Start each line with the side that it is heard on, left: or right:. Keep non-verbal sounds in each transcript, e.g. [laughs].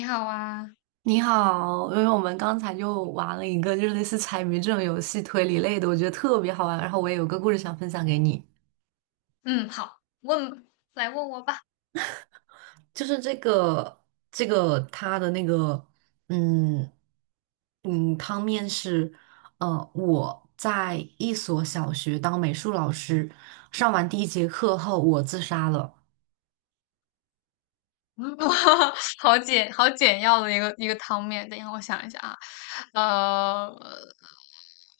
left: 你好啊。
right: 你好，因为我们刚才就玩了一个就是类似猜谜这种游戏推理类的，我觉得特别好玩。然后我也有个故事想分享给你，
left: 嗯，好，问，来问我吧。
right: 就是这个它的那个嗯汤面是我在一所小学当美术老师，上完第一节课后我自杀了。
left: 嗯，[laughs] 哇，好简要的一个汤面。等一下，我想一下啊。呃，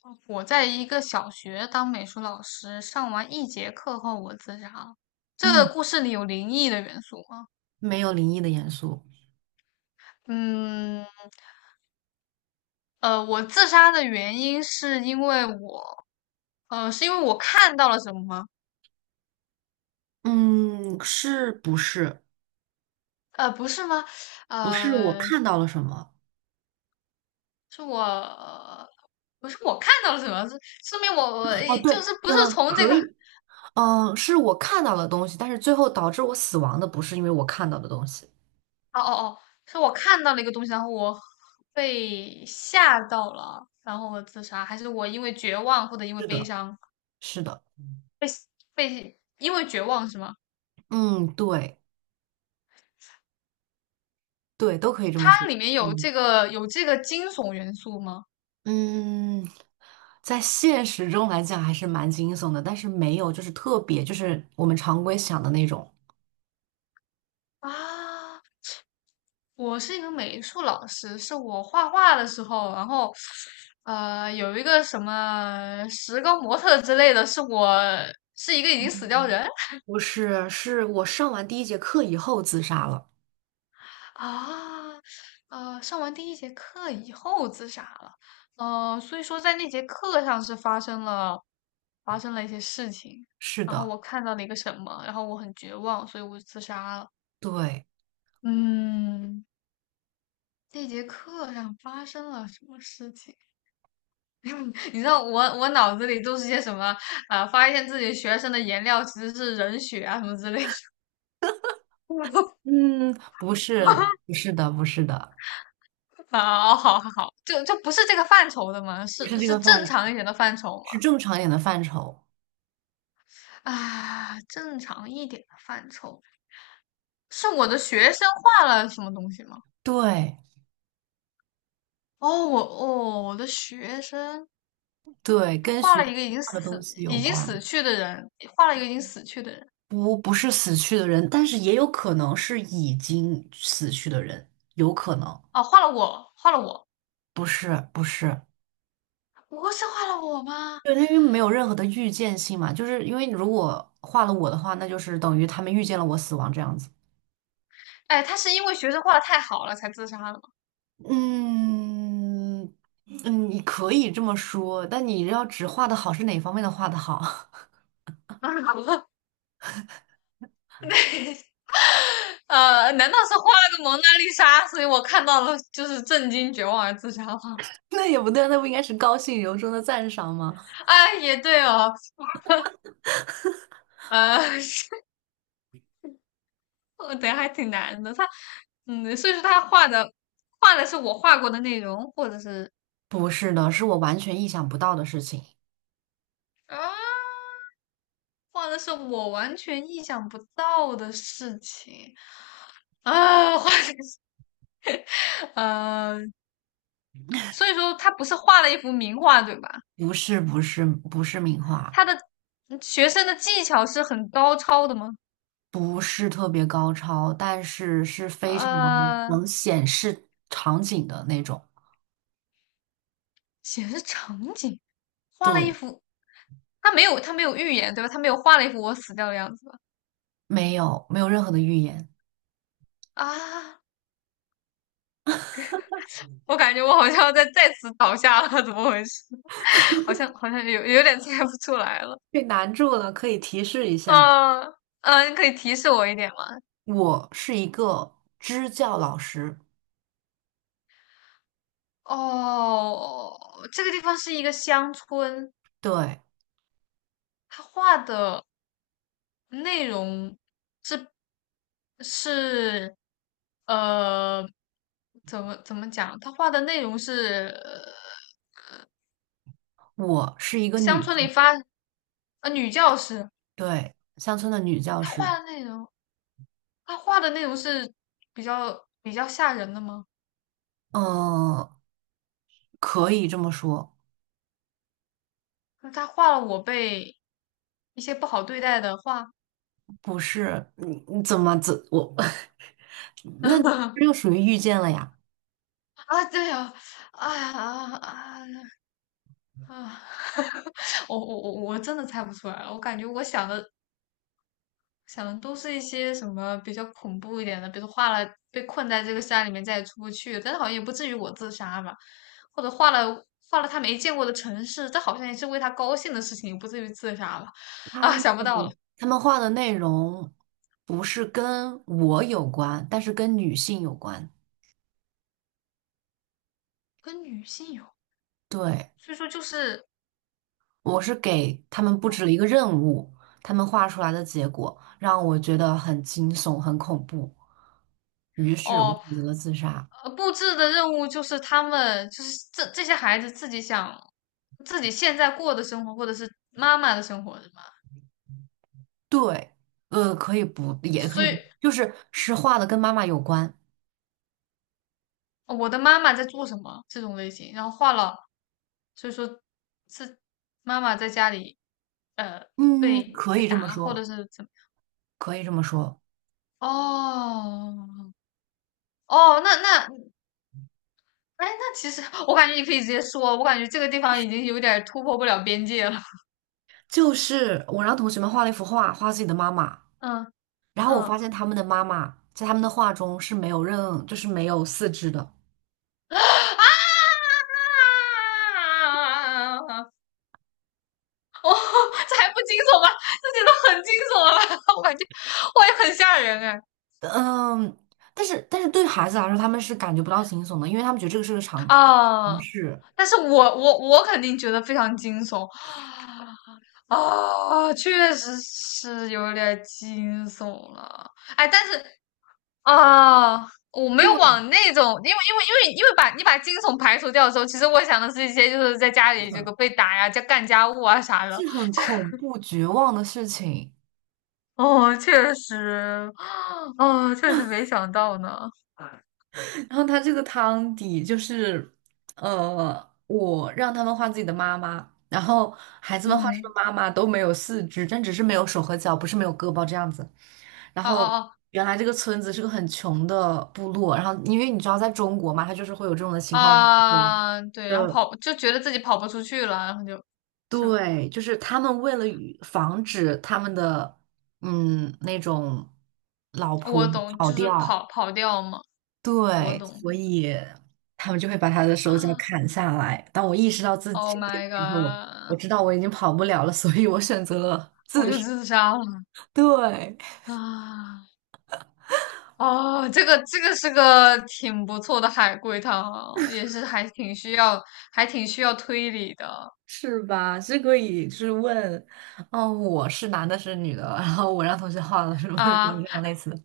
left: 我在一个小学当美术老师，上完一节课后我自杀了。这个
right: 嗯，
left: 故事里有灵异的元素吗？
right: 没有灵异的元素。
left: 嗯，呃，我自杀的原因是因为我，呃，是因为我看到了什么吗？
right: 嗯，是不是？
left: 呃，不是吗？
right: 不是我
left: 呃，
right: 看到了什么？
left: 是我，不是我看到了什么，是说明我
right: 哦，
left: 诶
right: 对，
left: 就是不是
right: 嗯，
left: 从这
right: 可
left: 个，
right: 以。嗯，是我看到的东西，但是最后导致我死亡的不是因为我看到的东西。
left: 哦哦，是我看到了一个东西，然后我被吓到了，然后我自杀，还是我因为绝望或者因为悲伤
right: 是的。
left: 被因为绝望是吗？
right: 嗯，对，对，都可以这么说。
left: 它里面有
right: 嗯，
left: 这个惊悚元素吗？
right: 嗯，在现实中来讲还是蛮惊悚的，但是没有就是特别就是我们常规想的那种。
left: 啊，我是一个美术老师，是我画画的时候，然后，呃，有一个什么石膏模特之类的，是我是一个已经死掉人
right: 不是，是我上完第一节课以后自杀了。
left: 啊，呃，上完第一节课以后自杀了，呃，所以说在那节课上是发生了一些事情，
right: 是
left: 然后
right: 的。
left: 我看到了一个什么，然后我很绝望，所以我就自杀了。
right: 对，
left: 嗯，那节课上发生了什么事情？你知道我脑子里都是些什么啊、呃发现自己学生的颜料其实是人血啊什么之类的。[laughs]
right: 嗯，不是，不是的，不是的，
left: 好好好，就不是这个范畴的嘛，是
right: 不是这
left: 是
right: 个范
left: 正
right: 畴，
left: 常一点的范畴嘛？
right: 是正常一点的范畴。
left: 啊，正常一点的范畴，是我的学生画了什么东西吗？
right: 对
left: 哦，我哦，我的学生
right: 对，
left: 他
right: 跟
left: 画
right: 学
left: 了一
right: 习
left: 个已经
right: 上的东
left: 死
right: 西有关。
left: 去的人，画了一个已经死去的人。
right: 不，不是死去的人，但是也有可能是已经死去的人，有可能
left: 哦，画了我，画了我，
right: 不是，不是，
left: 不是画了我吗？
right: 对，那因为没有任何的预见性嘛，就是因为如果画了我的话，那就是等于他们预见了我死亡这样子。
left: 哎，他是因为学生画的太好了才自杀的吗？
right: 嗯嗯，你可以这么说，但你要只画的好是哪方面的画的好？
left: [laughs] 啊，好难道是画了个蒙娜丽莎，所以我看到了就是震惊、绝望而自杀吗？
right: [laughs] 那也不对，那不应该是高兴由衷的赞赏吗？
left: [laughs] 啊，也对哦，呃，[laughs] 我等还挺难的。他，嗯，所以说他画的画的是我画过的内容，或者是
right: 不是的，是我完全意想不到的事情，
left: 啊，画的是我完全意想不到的事情，啊，画的是呃，所以说他不是画了一幅名画对吧？
right: 不是不是不是名
left: 他
right: 画。
left: 的嗯学生的技巧是很高超的吗？
right: 不是特别高超，但是是非常
left: 呃，
right: 能显示场景的那种。
left: 显示场景，画了一
right: 对，
left: 幅，他没有预言对吧？他没有画了一幅我死掉的样子吧？
right: 没有没有任何的预言。
left: 啊，我感觉我好像要再次倒下了，怎么回事？好像有点猜不出来了。
right: 被难住了，可以提示一下。
left: 啊，嗯，你可以提示我一点吗？
right: 我是一个支教老师，
left: 哦，这个地方是一个乡村，
right: 对，
left: 他画的内容是是呃，怎么讲？他画的内容是
right: 我是一个
left: 乡
right: 女
left: 村里
right: 性，
left: 发呃女教师，
right: 对，乡村的女教
left: 她
right: 师。
left: 画的内容，她画的内容是比较吓人的吗？
right: 嗯，可以这么说。
left: 就是她画了我被一些不好对待的画。
right: 不是，你怎么怎我 [laughs] 那这就
left: [laughs]
right: 属于遇见了呀？
left: 啊，对啊，哎呀啊啊啊！[laughs] 我真的猜不出来了，我感觉我想的想的都是一些什么比较恐怖一点的，比如画了被困在这个山里面再也出不去，但是好像也不至于我自杀吧，或者画了他没见过的城市，这好像也是为他高兴的事情，也不至于自杀吧？
right: 他。
left: 啊，想不到了。
right: 他们画的内容不是跟我有关，但是跟女性有关。
left: 跟女性有，
right: 对，
left: 所以说就是
right: 我是给他们布置了一个任务，他们画出来的结果让我觉得很惊悚、很恐怖，于是我选
left: 哦，
right: 择了自杀。
left: 呃布置的任务就是他们就是这些孩子自己想自己现在过的生活，或者是妈妈的生活，是吗？
right: 对，可以不，也可
left: 所
right: 以不，
left: 以
right: 就是是画的跟妈妈有关。
left: 哦我的妈妈在做什么这种类型，然后画了，所以说是妈妈在家里呃
right: 嗯，
left: 被
right: 可
left: 被
right: 以这么
left: 打或者
right: 说，
left: 是怎么。
right: 可以这么说，
left: 哦哦，那那哎，那其实我感觉你可以直接说，我感觉这个地方已经有点儿突破不了边界了。
right: 就是我让同学们画了一幅画，画自己的妈妈。
left: 嗯
right: 然后
left: 嗯
right: 我发
left: 啊！
right: 现他们的妈妈在他们的画中是没有任，就是没有四肢的。
left: [laughs] 哦，这还不惊悚吗？这觉得很惊悚了吧？[laughs] 我感觉我也很吓人哎。
right: 嗯，但是对孩子来说，他们是感觉不到惊悚的，因为他们觉得这个是个常不
left: 哦
right: 是，
left: 但是我肯定觉得非常惊悚啊，确实是有点惊悚了。哎，但是啊，我没有
right: 对，
left: 往那种，因为把你把惊悚排除掉的时候，其实我想的是一些就是在家里这个被打呀、家干家务啊啥的。
right: 是很恐怖绝望的事情。
left: 哦，确实，哦，确实没想到呢。
right: [laughs] 然后他这个汤底就是，我让他们画自己的妈妈，然后孩子们画出的
left: 嗯，
right: 妈妈都没有四肢，但只是没有手和脚，不是没有胳膊这样子。然后
left: 哦
right: 原来这个村子是个很穷的部落，然后因为你知道在中国嘛，它就是会有这种的情况发生。
left: 啊，对，然后
right: 呃，
left: 跑就觉得自己跑不出去了，然后就是吧。
right: 对，就是他们为了与防止他们的那种老婆
left: 我懂，
right: 跑
left: 就是
right: 掉，
left: 跑掉嘛，我
right: 对，
left: 懂
right: 所
left: 的。[gasps]
right: 以他们就会把他的手脚
left: 啊
right: 砍下来。当我意识到自己
left: ，Oh
right: 这一点
left: my
right: 之后，我
left: god,
right: 知道我已经跑不了了，所以我选择了
left: 我
right: 自
left: 就
right: 杀。
left: 自杀了
right: 对。
left: 啊！哦，这个这个是个挺不错的海龟汤啊也是还挺需要，还挺需要推理的
right: 是吧？是可以，就是问，哦，我是男的，是女的，然后我让同学画了，是不是这
left: 啊。
right: 样类似的？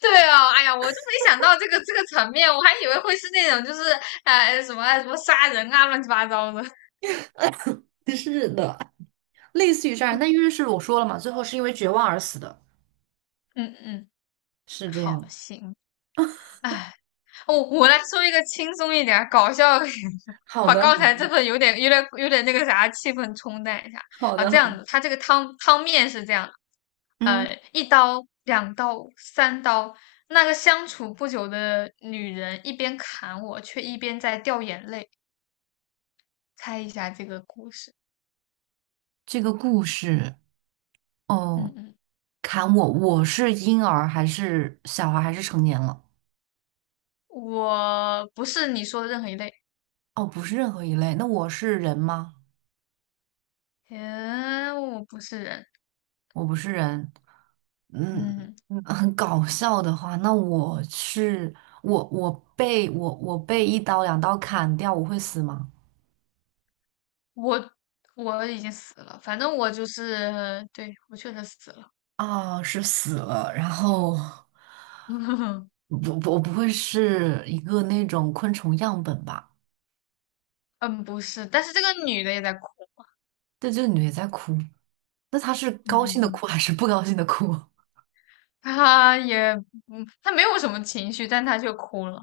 left: 对哦，哎呀，我就没想到这个这个层面，我还以为会是那种就是哎什么杀人啊，乱七八糟的。
right: [laughs] 是的，类似于这样，那因
left: [laughs]
right: 为是我说了嘛，最后是因为绝望而死的，
left: 嗯嗯，
right: 是这
left: 好，
right: 样。
left: 行。哎，我来说一个轻松一点儿、搞笑一点的，[laughs]
right: 好
left: 把
right: 的，
left: 刚才这份有点、有点那个啥气氛冲淡一下
right: 好
left: 啊。
right: 的，
left: 这
right: 好
left: 样子，
right: 的。
left: 它这个汤面是这样的
right: 嗯，
left: 呃，一刀、两刀、三刀，那个相处不久的女人一边砍我，却一边在掉眼泪。猜一下这个故事？
right: 这个故事
left: 嗯
right: 哦，
left: 嗯，
right: 砍我，我是婴儿还是小孩还是成年了？
left: 我不是你说的任何一类。
right: 哦，不是任何一类。那我是人吗？
left: 嗯，我不是人，
right: 我不是人。嗯，
left: 嗯。
right: 嗯很搞笑的话，那我是我被我被一刀两刀砍掉，我会死吗？
left: 我我已经死了，反正我就是，对，我确实死了。
right: 啊，是死了，然后
left: [laughs]
right: [laughs] 不我不会是一个那种昆虫样本吧？
left: 嗯，不是，但是这个女的也在哭，
right: 对，这个女的在哭，那她是
left: 嗯
right: 高兴
left: 嗯
right: 的
left: 嗯，
right: 哭还是不高兴的哭？[laughs]
left: 她也，嗯，她没有什么情绪，但她却哭了，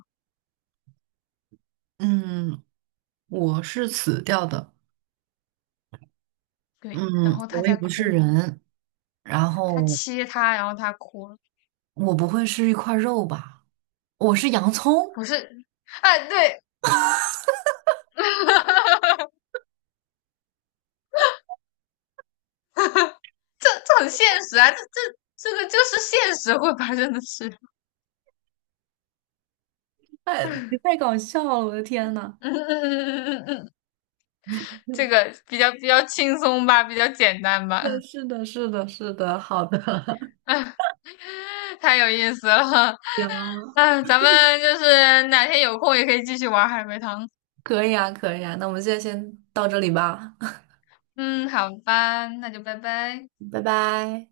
right: 嗯，我是死掉的。嗯，
left: 对，然后她
right: 我也
left: 在
right: 不是
left: 哭，
right: 人，然
left: 她
right: 后
left: 切她，然后她哭了，
right: 我不会是一块肉吧？我是洋葱。
left: 不是，哎，对，[laughs] 这这很现实啊，这这个就是现实会发生的事，
right: 你太搞笑了，我的天呐！
left: 嗯这个比较轻松吧，比较简单吧，[laughs]
right: 是的，是的，是的，是的，好的。
left: 哎，太有意思了。
right: [laughs] 行，
left: 嗯，咱们就是哪天有空也可以继续玩海龟汤。
right: 可以啊，可以啊，那我们现在先到这里吧。
left: 嗯，好吧，那就拜拜。
right: [laughs] 拜拜。